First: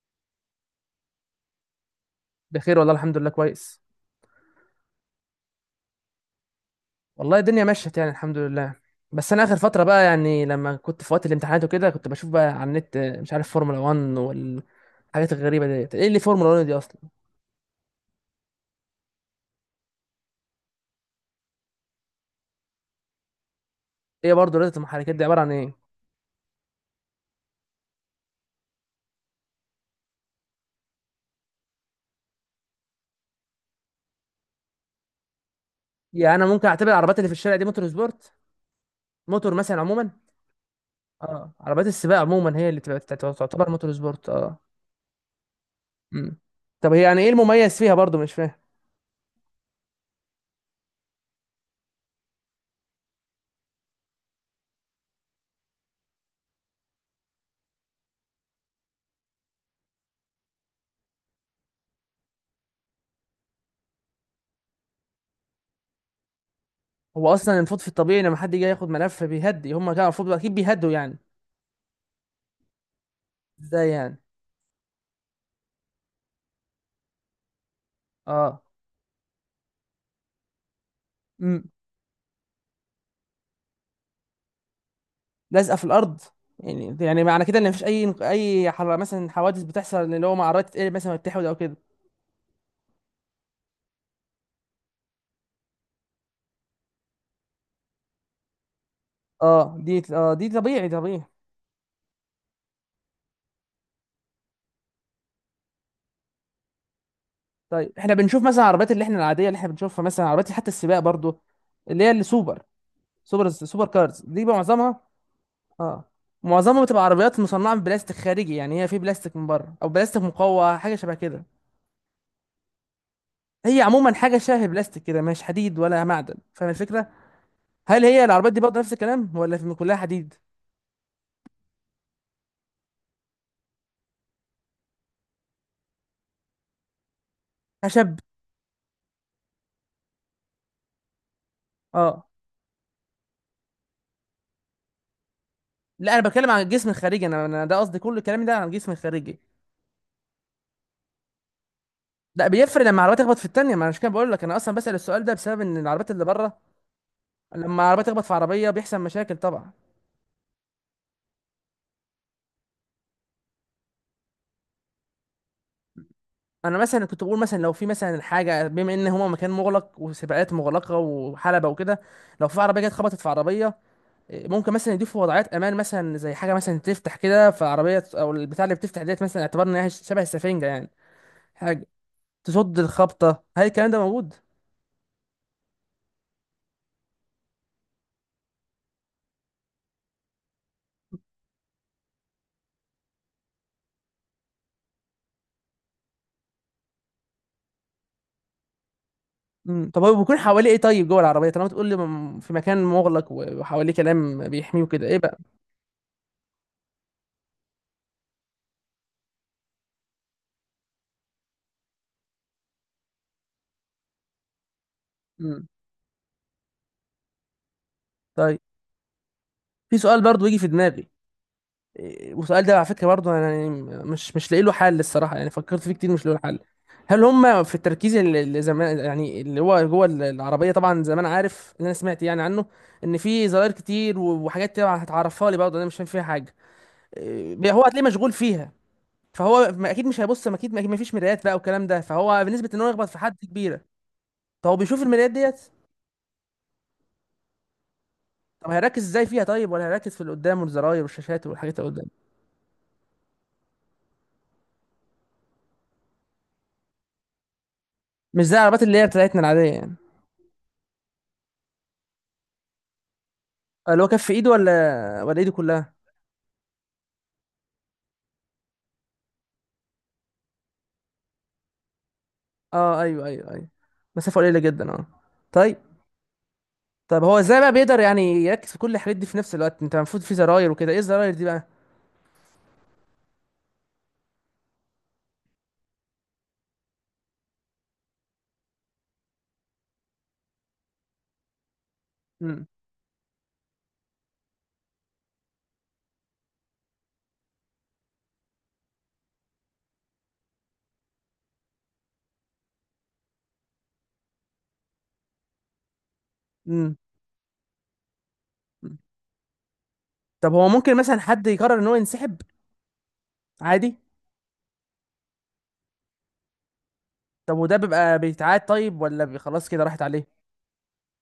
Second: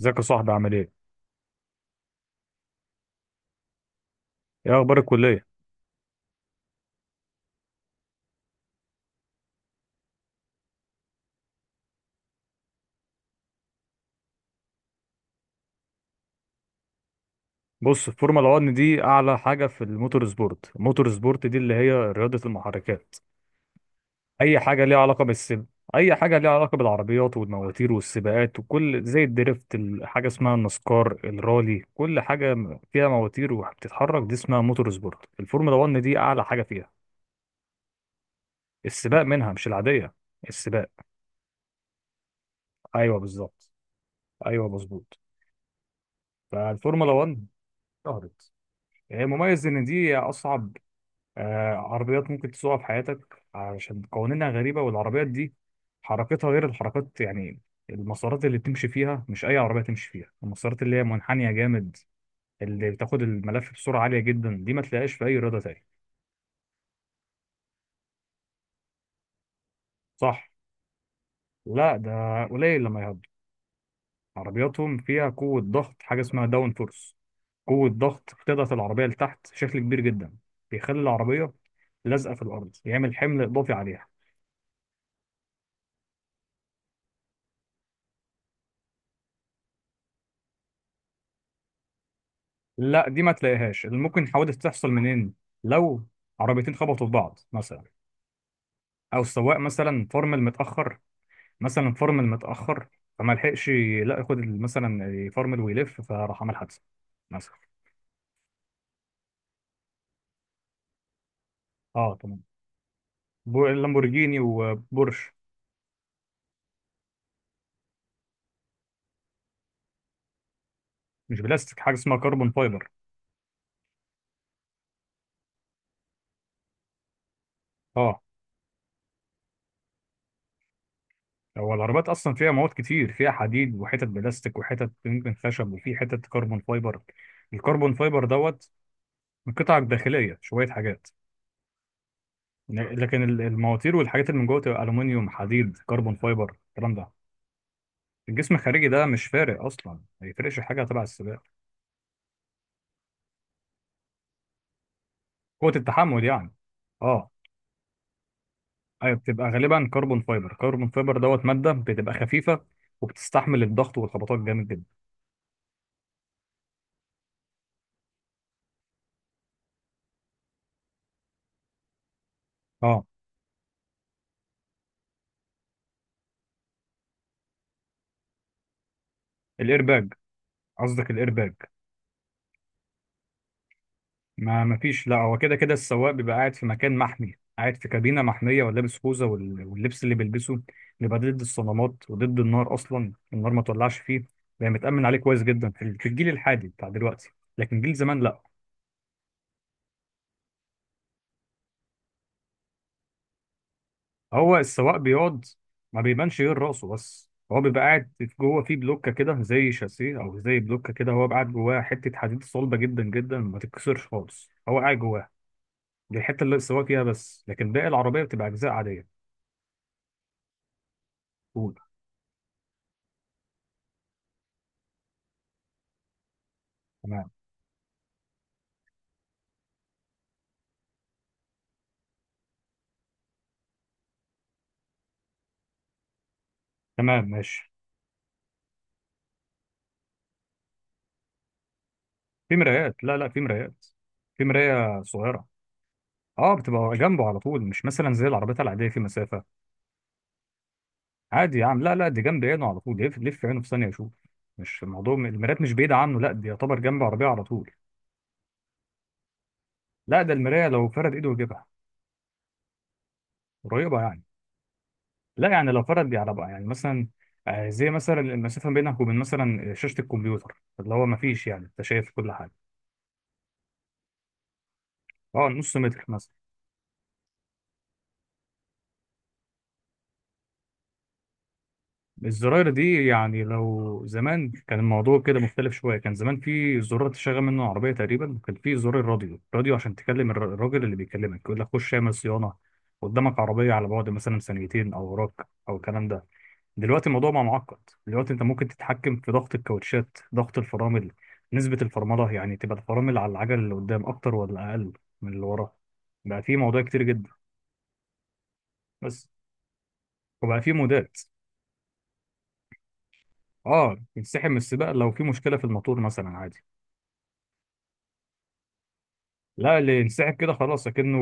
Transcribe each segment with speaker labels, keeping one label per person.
Speaker 1: ازيك يا صاحبي عامل ايه؟
Speaker 2: بخير والله، الحمد لله، كويس.
Speaker 1: ايه اخبار الكلية؟
Speaker 2: والله الدنيا مشت يعني الحمد لله. بس انا اخر فتره بقى، يعني لما كنت في وقت الامتحانات وكده كنت بشوف بقى على النت، مش عارف فورمولا 1 والحاجات الغريبه ديت. ايه اللي فورمولا 1 دي اصلا؟
Speaker 1: بص، الفورمولا 1 دي اعلى حاجة في الموتور سبورت، الموتور سبورت دي اللي هي رياضة المحركات.
Speaker 2: ايه برضه
Speaker 1: اي
Speaker 2: رياضه
Speaker 1: حاجة ليها
Speaker 2: المحركات
Speaker 1: علاقة
Speaker 2: دي؟ عباره عن
Speaker 1: بالسب،
Speaker 2: ايه؟
Speaker 1: اي حاجة ليها علاقة بالعربيات والمواتير والسباقات وكل، زي الدريفت، حاجة اسمها النسكار، الرالي، كل حاجة فيها مواتير وبتتحرك دي اسمها موتور سبورت، الفورمولا 1 دي
Speaker 2: يعني
Speaker 1: اعلى
Speaker 2: انا
Speaker 1: حاجة
Speaker 2: ممكن
Speaker 1: فيها.
Speaker 2: اعتبر العربيات اللي في الشارع دي موتور سبورت؟
Speaker 1: السباق منها،
Speaker 2: موتور
Speaker 1: مش
Speaker 2: مثلا عموما.
Speaker 1: العادية. السباق.
Speaker 2: اه، عربيات السباق عموما هي اللي تبقى
Speaker 1: ايوه بالظبط.
Speaker 2: تعتبر موتور سبورت، اه.
Speaker 1: ايوه مظبوط.
Speaker 2: امم. طب هي
Speaker 1: فالفورمولا
Speaker 2: يعني ايه
Speaker 1: 1،
Speaker 2: المميز فيها برضه؟ مش فاهم.
Speaker 1: شهرت، هي مميز ان دي اصعب عربيات ممكن تسوقها في حياتك، علشان قوانينها غريبة، والعربيات دي حركتها غير الحركات يعني. المسارات اللي بتمشي فيها مش أي عربية تمشي فيها، المسارات اللي هي منحنية جامد، اللي بتاخد الملف بسرعة عالية جدا، دي ما تلاقيهاش في أي رياضة تاني.
Speaker 2: هو اصلا المفروض في الطبيعي، لما حد يجي ياخد ملف بيهدي، هم كانوا المفروض
Speaker 1: صح.
Speaker 2: اكيد بيهدوا يعني.
Speaker 1: لا، ده قليل لما يهضوا.
Speaker 2: ازاي يعني؟
Speaker 1: عربياتهم فيها قوة ضغط، حاجة اسمها داون فورس، قوة ضغط
Speaker 2: اه.
Speaker 1: بتضغط العربية لتحت بشكل كبير جدا، بيخلي العربية
Speaker 2: امم.
Speaker 1: لازقة في الأرض، يعمل حمل إضافي عليها.
Speaker 2: لازقه في الارض. يعني معنى كده ان مفيش اي مثلا حوادث بتحصل، اللي هو مع عربيات تتقلب مثلا وتتحود او كده؟
Speaker 1: لا دي ما تلاقيهاش، اللي ممكن حوادث تحصل منين؟ لو عربيتين خبطوا في بعض مثلا، او السواق
Speaker 2: اه دي
Speaker 1: مثلا
Speaker 2: اه
Speaker 1: فرمل
Speaker 2: دي طبيعي
Speaker 1: متاخر،
Speaker 2: طبيعي.
Speaker 1: مثلا فرمل متاخر فما لحقش، لا ياخد مثلا يفرمل ويلف فراح عمل حادثه مثلا.
Speaker 2: طيب احنا بنشوف مثلا العربيات اللي احنا العاديه، اللي احنا بنشوفها، مثلا عربيات حتى السباق برضو، اللي هي
Speaker 1: اه تمام.
Speaker 2: السوبر سوبر سوبر كارز
Speaker 1: اللامبورجيني
Speaker 2: دي بقى معظمها.
Speaker 1: وبورش.
Speaker 2: اه. معظمها بتبقى عربيات مصنعه من بلاستيك خارجي، يعني هي في بلاستيك من بره او بلاستيك مقوى حاجه شبه
Speaker 1: مش
Speaker 2: كده.
Speaker 1: بلاستيك، حاجه اسمها كربون فايبر.
Speaker 2: هي عموما حاجه شبه بلاستيك كده، مش حديد ولا معدن، فاهم الفكره؟ هل
Speaker 1: اه،
Speaker 2: هي العربيات دي برضه نفس الكلام ولا في كلها حديد؟
Speaker 1: هو العربيات اصلا فيها مواد كتير، فيها حديد وحتت بلاستيك وحتت يمكن خشب، وفي حتت كربون فايبر، الكربون
Speaker 2: خشب؟
Speaker 1: فايبر دوت من قطع داخليه، شويه حاجات.
Speaker 2: اه.
Speaker 1: لكن المواتير والحاجات اللي من جوه تبقى الومنيوم، حديد،
Speaker 2: لا،
Speaker 1: كربون
Speaker 2: انا بتكلم
Speaker 1: فايبر،
Speaker 2: عن الجسم
Speaker 1: الكلام ده.
Speaker 2: الخارجي، انا ده قصدي، كل كلامي
Speaker 1: الجسم
Speaker 2: ده عن
Speaker 1: الخارجي
Speaker 2: الجسم
Speaker 1: ده مش
Speaker 2: الخارجي.
Speaker 1: فارق اصلا، ما يفرقش حاجه تبع السباق.
Speaker 2: لا، بيفرق لما العربيه تخبط في التانيه. ما انا مش كده بقول لك، انا اصلا بسأل السؤال ده بسبب
Speaker 1: قوه
Speaker 2: ان العربيات
Speaker 1: التحمل
Speaker 2: اللي
Speaker 1: يعني.
Speaker 2: بره
Speaker 1: اه.
Speaker 2: لما العربيه تخبط في عربيه بيحصل
Speaker 1: ايوه
Speaker 2: مشاكل
Speaker 1: بتبقى
Speaker 2: طبعا.
Speaker 1: غالبا كربون فايبر، كربون فايبر دوت ماده بتبقى خفيفه وبتستحمل الضغط والخبطات جامد جدا.
Speaker 2: انا مثلا كنت بقول، مثلا لو في مثلا حاجه، بما ان هما مكان مغلق وسباقات مغلقه وحلبه وكده، لو في عربيه جت
Speaker 1: اه
Speaker 2: خبطت في عربيه، ممكن مثلا يضيفوا وضعيات امان، مثلا زي حاجه مثلا تفتح كده فعربيه، او البتاع اللي بتفتح ديت، مثلا اعتبرنا انها
Speaker 1: الايرباج،
Speaker 2: شبه السفنجه يعني،
Speaker 1: قصدك الايرباج؟
Speaker 2: حاجه تصد الخبطه. هل الكلام ده موجود؟
Speaker 1: ما فيش. لا، هو كده كده السواق بيبقى قاعد في مكان محمي، قاعد في كابينة محمية، ولابس خوذة، واللبس اللي بيلبسه بيبقى ضد الصدمات وضد النار، أصلا النار ما تولعش فيه. بيبقى متأمن عليه كويس جدا في الجيل الحالي بتاع دلوقتي، لكن جيل زمان لا.
Speaker 2: مم. طب هو بيكون حواليه ايه طيب جوه العربيه، طالما تقول لي في مكان مغلق وحواليه كلام
Speaker 1: هو
Speaker 2: بيحميه
Speaker 1: السواق
Speaker 2: وكده، ايه بقى؟
Speaker 1: بيقعد، ما بيبانش غير راسه بس، هو بيبقى قاعد جوه في بلوكة كده، زي شاسيه أو زي بلوكة كده، هو قاعد جواها حتة حديد صلبة جدا جدا ما تتكسرش خالص، هو قاعد جواها.
Speaker 2: مم.
Speaker 1: دي الحتة اللي السواق فيها بس، لكن باقي العربية بتبقى
Speaker 2: طيب،
Speaker 1: أجزاء عادية.
Speaker 2: في سؤال برضو يجي في دماغي.
Speaker 1: قول.
Speaker 2: والسؤال ده على فكره برضو، انا يعني مش لاقي له حل الصراحه، يعني فكرت فيه كتير مش لاقي له حل. هل
Speaker 1: تمام.
Speaker 2: هم في التركيز اللي زمان، يعني اللي هو جوه العربيه، طبعا زمان عارف اللي انا سمعت يعني عنه، ان في زراير كتير وحاجات تبع هتعرفها لي برضه، انا مش فاهم فيها حاجه.
Speaker 1: تمام ماشي.
Speaker 2: هو هتلاقيه مشغول فيها، فهو اكيد مش هيبص، ما اكيد ما فيش مرايات بقى والكلام ده، فهو
Speaker 1: في
Speaker 2: بنسبه ان هو
Speaker 1: مرايات،
Speaker 2: يخبط
Speaker 1: لا
Speaker 2: في
Speaker 1: لا
Speaker 2: حد
Speaker 1: في
Speaker 2: كبيره.
Speaker 1: مرايات، في
Speaker 2: فهو بيشوف
Speaker 1: مراية
Speaker 2: المرايات
Speaker 1: صغيرة.
Speaker 2: ديت؟
Speaker 1: اه بتبقى جنبه على طول، مش مثلا زي العربيات
Speaker 2: طب
Speaker 1: العادية في
Speaker 2: هيركز ازاي
Speaker 1: مسافة.
Speaker 2: فيها طيب، ولا هيركز في اللي قدامه والزراير والشاشات
Speaker 1: عادي يا
Speaker 2: والحاجات
Speaker 1: عم،
Speaker 2: اللي
Speaker 1: لا لا
Speaker 2: قدامه؟
Speaker 1: دي جنب عينه على طول، يلف لف عينه في ثانية يشوف. مش الموضوع، المرايات مش بعيدة عنه، لا دي يعتبر جنب عربية على طول.
Speaker 2: مش زي العربيات اللي هي بتاعتنا العاديه يعني؟
Speaker 1: لا ده المراية لو فرد ايده يجيبها. قريبة
Speaker 2: اللي هو
Speaker 1: يعني.
Speaker 2: كف ايده ولا
Speaker 1: لا
Speaker 2: ايده
Speaker 1: يعني لو
Speaker 2: كلها؟
Speaker 1: فرد، دي عربية يعني مثلا، زي مثلا المسافة بينك وبين مثلا شاشة الكمبيوتر، اللي هو مفيش يعني، انت شايف كل حاجة.
Speaker 2: اه، ايوه ايوه ايوه. مسافه قليله جدا، اه.
Speaker 1: اه نص
Speaker 2: طيب.
Speaker 1: متر مثلا.
Speaker 2: طب هو ازاي بقى بيقدر يعني يركز في كل الحاجات دي في نفس الوقت؟ انت المفروض في زراير وكده، ايه الزراير دي بقى؟
Speaker 1: الزراير دي يعني لو زمان كان الموضوع كده مختلف شوية. كان زمان في زرار تشغل منه العربية تقريبا، وكان في زرار الراديو، راديو عشان تكلم الراجل اللي بيكلمك يقول لك خش اعمل صيانة،
Speaker 2: امم.
Speaker 1: قدامك عربية على بعد مثلا ثانيتين، أو وراك، أو الكلام ده. دلوقتي الموضوع بقى معقد، دلوقتي أنت ممكن تتحكم في ضغط الكاوتشات، ضغط الفرامل، نسبة الفرملة يعني، تبقى الفرامل على العجل اللي قدام أكتر ولا أقل من اللي وراه. بقى في موضوع
Speaker 2: امم.
Speaker 1: كتير جدا. بس.
Speaker 2: طب
Speaker 1: وبقى
Speaker 2: هو
Speaker 1: في
Speaker 2: ممكن
Speaker 1: مودات.
Speaker 2: مثلا حد يقرر ان هو ينسحب
Speaker 1: اه،
Speaker 2: عادي؟
Speaker 1: ينسحب من السباق لو في مشكلة في الموتور مثلا، عادي.
Speaker 2: طب وده بيبقى بيتعاد طيب، ولا خلاص
Speaker 1: لا،
Speaker 2: كده
Speaker 1: اللي
Speaker 2: راحت
Speaker 1: ينسحب
Speaker 2: عليه؟
Speaker 1: كده خلاص، اكنه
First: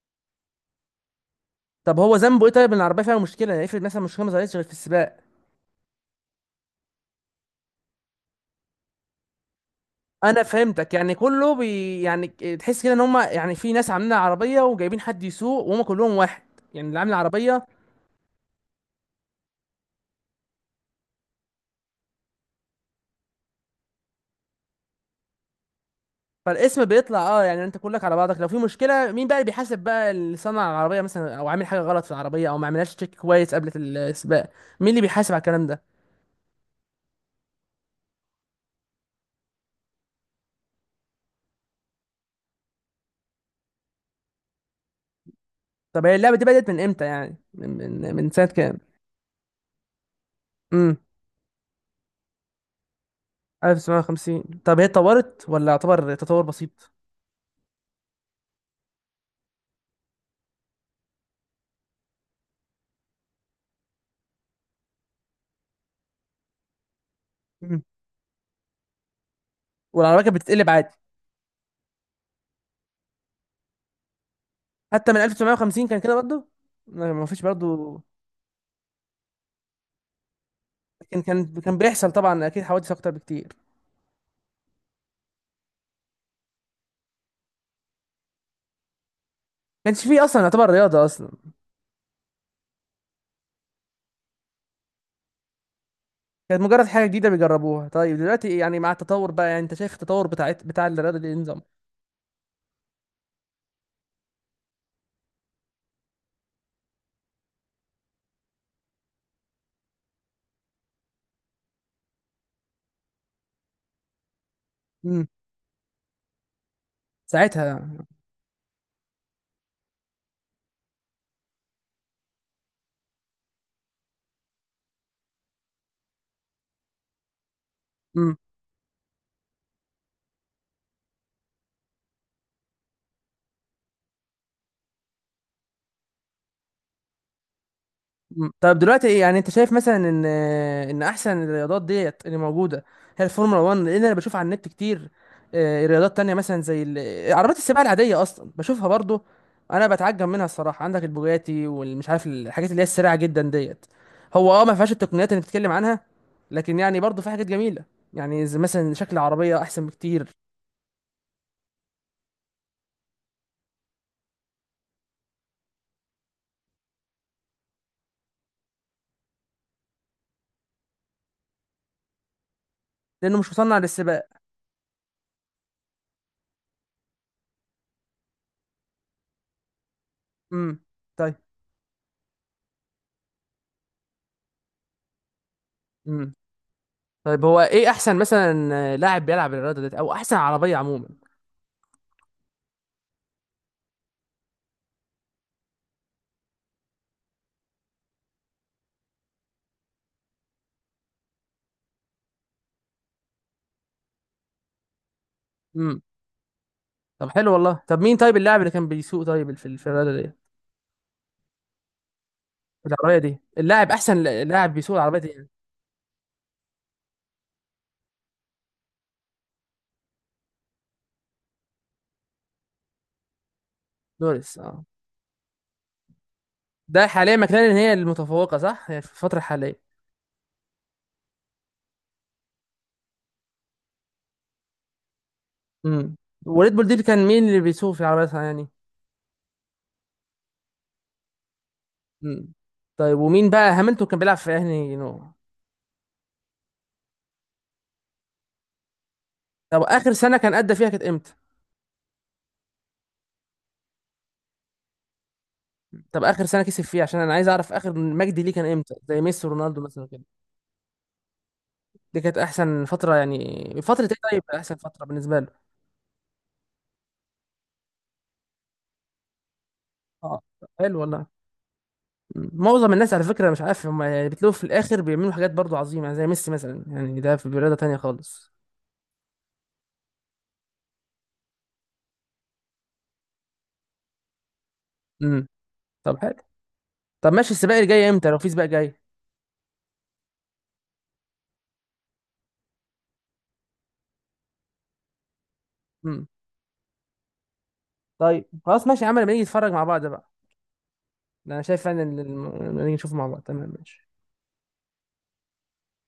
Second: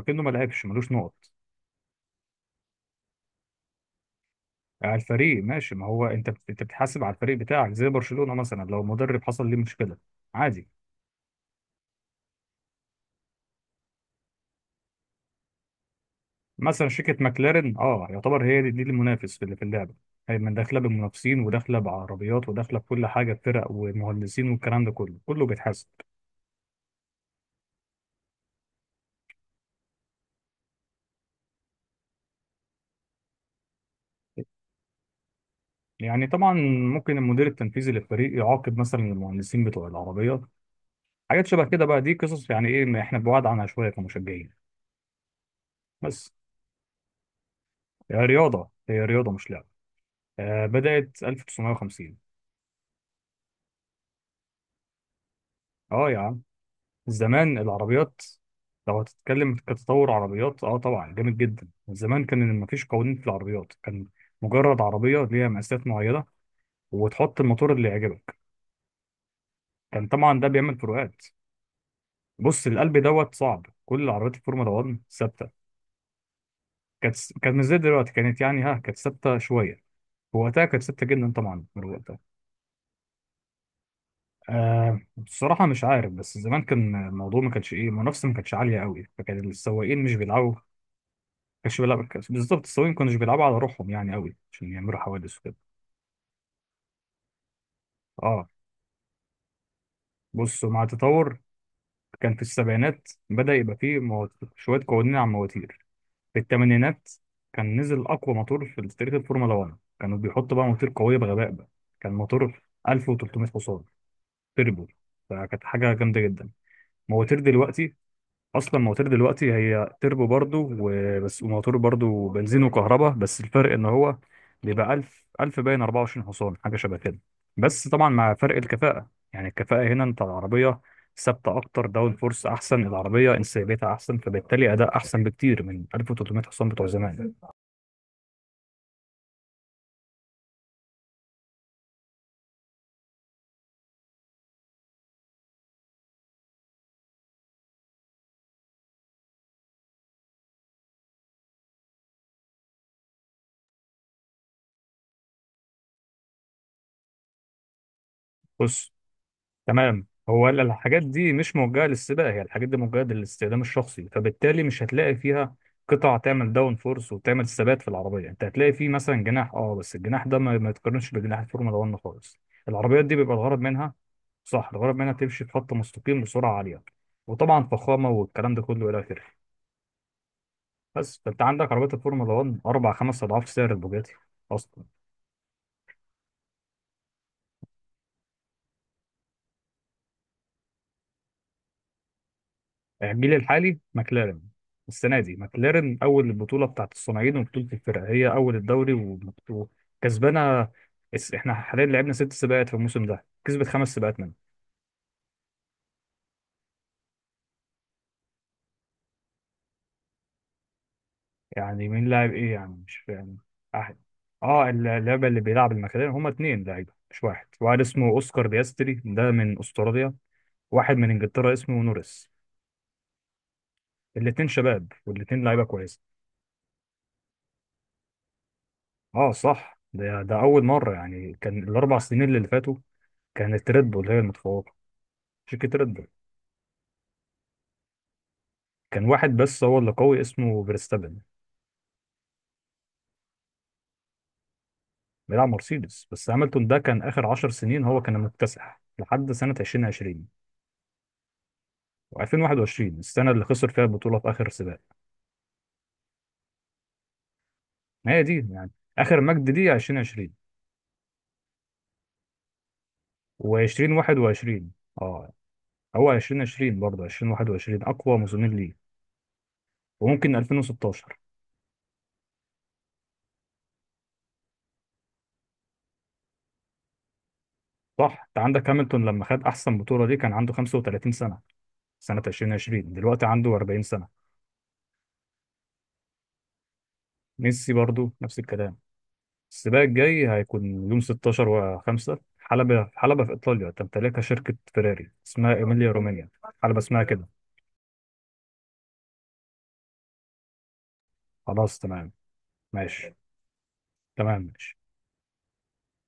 Speaker 1: ما لعبش، ملوش نقط.
Speaker 2: طب هو ذنبه ايه طيب ان العربيه فيها مشكله؟ يعني افرض مثلا مشكله ما ظهرتش غير في
Speaker 1: على
Speaker 2: السباق.
Speaker 1: الفريق ماشي، ما هو انت انت بتحاسب على الفريق بتاعك، زي برشلونة مثلا لو مدرب حصل ليه مشكلة،
Speaker 2: انا
Speaker 1: عادي.
Speaker 2: فهمتك، يعني كله بي يعني، تحس كده ان هم يعني في ناس عاملين عربيه وجايبين حد يسوق وهم كلهم واحد،
Speaker 1: مثلا
Speaker 2: يعني اللي عامل
Speaker 1: شركة
Speaker 2: العربيه
Speaker 1: ماكلارين، اه يعتبر هي دي، المنافس اللي في اللعبة. هي من داخلة بمنافسين، وداخلة بعربيات، وداخلة بكل حاجة، بفرق ومهندسين، والكلام ده كله، كله بيتحاسب.
Speaker 2: فالاسم بيطلع اه، يعني انت كلك على بعضك، لو في مشكله مين بقى اللي بيحاسب؟ بقى اللي صنع العربيه مثلا، او عامل حاجه غلط في العربيه، او ما عملهاش تشيك كويس قبل السباق؟ مين اللي بيحاسب على الكلام ده؟
Speaker 1: يعني طبعا ممكن المدير التنفيذي للفريق يعاقب مثلا المهندسين بتوع العربيات، حاجات شبه كده بقى، دي قصص يعني، ايه ما احنا بعاد عنها شوية كمشجعين.
Speaker 2: طب هي
Speaker 1: بس.
Speaker 2: اللعبه دي بدات من امتى يعني، من من,
Speaker 1: هي
Speaker 2: من سنه
Speaker 1: رياضة،
Speaker 2: كام؟
Speaker 1: هي رياضة، مش لعبة.
Speaker 2: امم.
Speaker 1: بدأت 1950.
Speaker 2: 1950؟ طب هي اتطورت ولا
Speaker 1: اه
Speaker 2: يعتبر
Speaker 1: يا عم،
Speaker 2: تطور بسيط؟
Speaker 1: زمان العربيات، لو هتتكلم كتطور عربيات اه طبعا جامد جدا. زمان كان مفيش قوانين في العربيات، كان مجرد عربية ليها مقاسات معينة، وتحط الموتور
Speaker 2: مم.
Speaker 1: اللي يعجبك، كان
Speaker 2: والعربيه كانت
Speaker 1: طبعا ده
Speaker 2: بتتقلب
Speaker 1: بيعمل
Speaker 2: عادي
Speaker 1: فروقات. بص، القلب دوت صعب، كل عربيات الفورمولا 1
Speaker 2: حتى من
Speaker 1: ثابتة.
Speaker 2: 1950؟ كان كده برضه؟ ما
Speaker 1: كانت
Speaker 2: ما فيش
Speaker 1: كانت مش زي
Speaker 2: برضه.
Speaker 1: دلوقتي، كانت يعني، ها كانت ثابتة شوية، وقتها كانت ثابتة
Speaker 2: لكن
Speaker 1: جدا
Speaker 2: كان
Speaker 1: طبعا.
Speaker 2: كان بيحصل طبعا اكيد حوادث اكتر بكتير.
Speaker 1: بصراحة مش عارف، بس زمان كان الموضوع ما كانش، ايه، المنافسة ما كانتش عالية قوي، فكان
Speaker 2: ما
Speaker 1: السواقين
Speaker 2: كانش
Speaker 1: مش
Speaker 2: فيه اصلا
Speaker 1: بيلعبوا، ما
Speaker 2: يعتبر رياضه اصلا،
Speaker 1: كانش بيلعب بالظبط، السواقين ما كانوش بيلعبوا على روحهم يعني قوي عشان يعملوا حوادث وكده.
Speaker 2: كانت مجرد حاجه جديده بيجربوها. طيب
Speaker 1: اه
Speaker 2: دلوقتي يعني، مع التطور بقى، يعني انت شايف التطور بتاع
Speaker 1: بصوا، مع
Speaker 2: بتاع الرياضه دي إيه
Speaker 1: التطور
Speaker 2: نظام؟
Speaker 1: كان في السبعينات بدأ يبقى فيه شوية قوانين على المواتير. في الثمانينات كان نزل أقوى موتور في تاريخ الفورمولا 1، كانوا بيحطوا بقى موتور قوية بغباء بقى، كان موتور 1300 حصان تربو،
Speaker 2: امم.
Speaker 1: فكانت حاجة جامدة جدا. مواتير دلوقتي،
Speaker 2: ساعتها.
Speaker 1: اصلا مواتير دلوقتي هي تربو برضو وبس، وموتور برضو بنزين وكهرباء، بس الفرق ان هو بيبقى 1000 1000 باين 24 حصان، حاجه شبه كده. بس طبعا مع
Speaker 2: امم.
Speaker 1: فرق الكفاءه يعني، الكفاءه هنا انت العربيه ثابته اكتر، داون فورس احسن، العربيه انسيابيتها احسن، فبالتالي اداء احسن بكتير من 1300 حصان بتوع زمان.
Speaker 2: مم. طب دلوقتي ايه، يعني انت شايف مثلا ان احسن الرياضات ديت اللي موجوده هي الفورمولا 1؟ لان انا بشوف على النت كتير، رياضات تانية مثلا زي عربيات السباق العاديه اصلا بشوفها برضو، انا بتعجب منها الصراحه. عندك البوجاتي والمش عارف الحاجات اللي هي السريعه جدا ديت، هو ما فيهاش التقنيات اللي بتتكلم عنها، لكن يعني برضو في حاجات جميله، يعني زي
Speaker 1: بص
Speaker 2: مثلا شكل العربيه احسن
Speaker 1: تمام،
Speaker 2: بكتير،
Speaker 1: هو الحاجات دي مش موجهة للسباق، هي الحاجات دي موجهة للاستخدام الشخصي، فبالتالي مش هتلاقي فيها قطع تعمل داون فورس وتعمل ثبات في العربية. انت هتلاقي فيه مثلا جناح، اه بس الجناح ده ما يتقارنش بجناح الفورمولا 1 خالص. العربيات دي بيبقى
Speaker 2: لانه مش
Speaker 1: الغرض
Speaker 2: مصنع
Speaker 1: منها،
Speaker 2: للسباق.
Speaker 1: صح، الغرض منها تمشي في خط مستقيم بسرعة عالية، وطبعا فخامة، والكلام ده كله إلى آخره.
Speaker 2: امم.
Speaker 1: بس
Speaker 2: طيب.
Speaker 1: فأنت عندك عربيات الفورمولا 1 أربع خمس أضعاف سعر البوجاتي أصلا.
Speaker 2: امم. طيب هو ايه احسن مثلا، لاعب بيلعب الرياضه ديت؟ او احسن عربيه عموما؟
Speaker 1: الجيل الحالي ماكلارين، السنه دي ماكلارين اول البطوله بتاعت الصناعين وبطوله الفرق، هي اول الدوري وكسبانه. احنا حاليا لعبنا ست سباقات في الموسم ده، كسبت خمس سباقات منهم.
Speaker 2: طب حلو والله. طب مين طيب اللاعب اللي كان بيسوق طيب في في الرياضه دي؟
Speaker 1: يعني مين لاعب، ايه يعني؟ مش
Speaker 2: العربيه
Speaker 1: فاهم.
Speaker 2: دي اللاعب،
Speaker 1: احد.
Speaker 2: احسن
Speaker 1: اه،
Speaker 2: لاعب بيسوق العربيه
Speaker 1: اللعبه
Speaker 2: دي
Speaker 1: اللي
Speaker 2: يعني؟
Speaker 1: بيلعب الماكلارين هما اتنين لعيبه مش واحد. واحد اسمه اوسكار بياستري، ده من استراليا، واحد من انجلترا اسمه نوريس، الاتنين
Speaker 2: لوريس، اه.
Speaker 1: شباب والاتنين لعيبه كويسه.
Speaker 2: ده حاليا مكلارين هي المتفوقه صح، هي في
Speaker 1: اه
Speaker 2: الفتره
Speaker 1: صح،
Speaker 2: الحاليه؟
Speaker 1: ده اول مره، يعني كان الاربع سنين اللي فاتوا كانت ريد بول هي المتفوقه، شركة ريد بول.
Speaker 2: امم. وريد بول دي كان مين اللي بيسوق في العربيه يعني؟
Speaker 1: كان واحد بس هو اللي قوي اسمه فيرستابن.
Speaker 2: امم. طيب، ومين بقى هاملتون كان بيلعب في انهي نوع؟
Speaker 1: بيلعب مرسيدز، بس هاملتون ده كان آخر 10 سنين هو كان المكتسح لحد سنة
Speaker 2: طب اخر
Speaker 1: 2020.
Speaker 2: سنه كان ادى فيها كانت امتى؟
Speaker 1: و2021 السنة اللي خسر فيها البطولة في آخر سباق،
Speaker 2: طب اخر سنه كسب فيها عشان انا عايز اعرف اخر
Speaker 1: ما هي
Speaker 2: مجدي
Speaker 1: دي
Speaker 2: ليه كان
Speaker 1: يعني،
Speaker 2: امتى،
Speaker 1: آخر
Speaker 2: زي ميسي
Speaker 1: مجد دي
Speaker 2: ورونالدو مثلا كده؟
Speaker 1: 2020
Speaker 2: دي كانت احسن فتره؟ يعني فتره ايه طيب
Speaker 1: و2021.
Speaker 2: احسن فتره
Speaker 1: اه،
Speaker 2: بالنسبه له؟
Speaker 1: هو 2020 برضه 2021 أقوى موسمين ليه، وممكن
Speaker 2: اه، حلو
Speaker 1: 2016.
Speaker 2: والله. معظم الناس على فكرة، مش عارف هم يعني، بتلاقوا في الآخر بيعملوا حاجات برضو عظيمة، يعني زي ميسي مثلا يعني ده في رياضة تانية
Speaker 1: صح، انت
Speaker 2: خالص.
Speaker 1: عندك هاملتون لما خد احسن بطوله دي كان عنده 35 سنه، سنه 2020، دلوقتي عنده 40 سنه.
Speaker 2: امم. طب حلو. طب ماشي،
Speaker 1: ميسي
Speaker 2: السباق اللي جاي
Speaker 1: برضو
Speaker 2: امتى لو
Speaker 1: نفس
Speaker 2: في سباق
Speaker 1: الكلام.
Speaker 2: جاي؟
Speaker 1: السباق الجاي هيكون يوم 16 و5، حلبة في إيطاليا تمتلكها شركة فيراري، اسمها إيميليا
Speaker 2: امم.
Speaker 1: رومانيا، حلبة اسمها كده.
Speaker 2: طيب خلاص، ماشي يا عم، لما نيجي نتفرج مع بعض بقى. ده انا
Speaker 1: خلاص
Speaker 2: شايف فعلا
Speaker 1: تمام
Speaker 2: إن لما نيجي نشوف
Speaker 1: ماشي،
Speaker 2: مع بعض تمام، ماشي.
Speaker 1: تمام ماشي.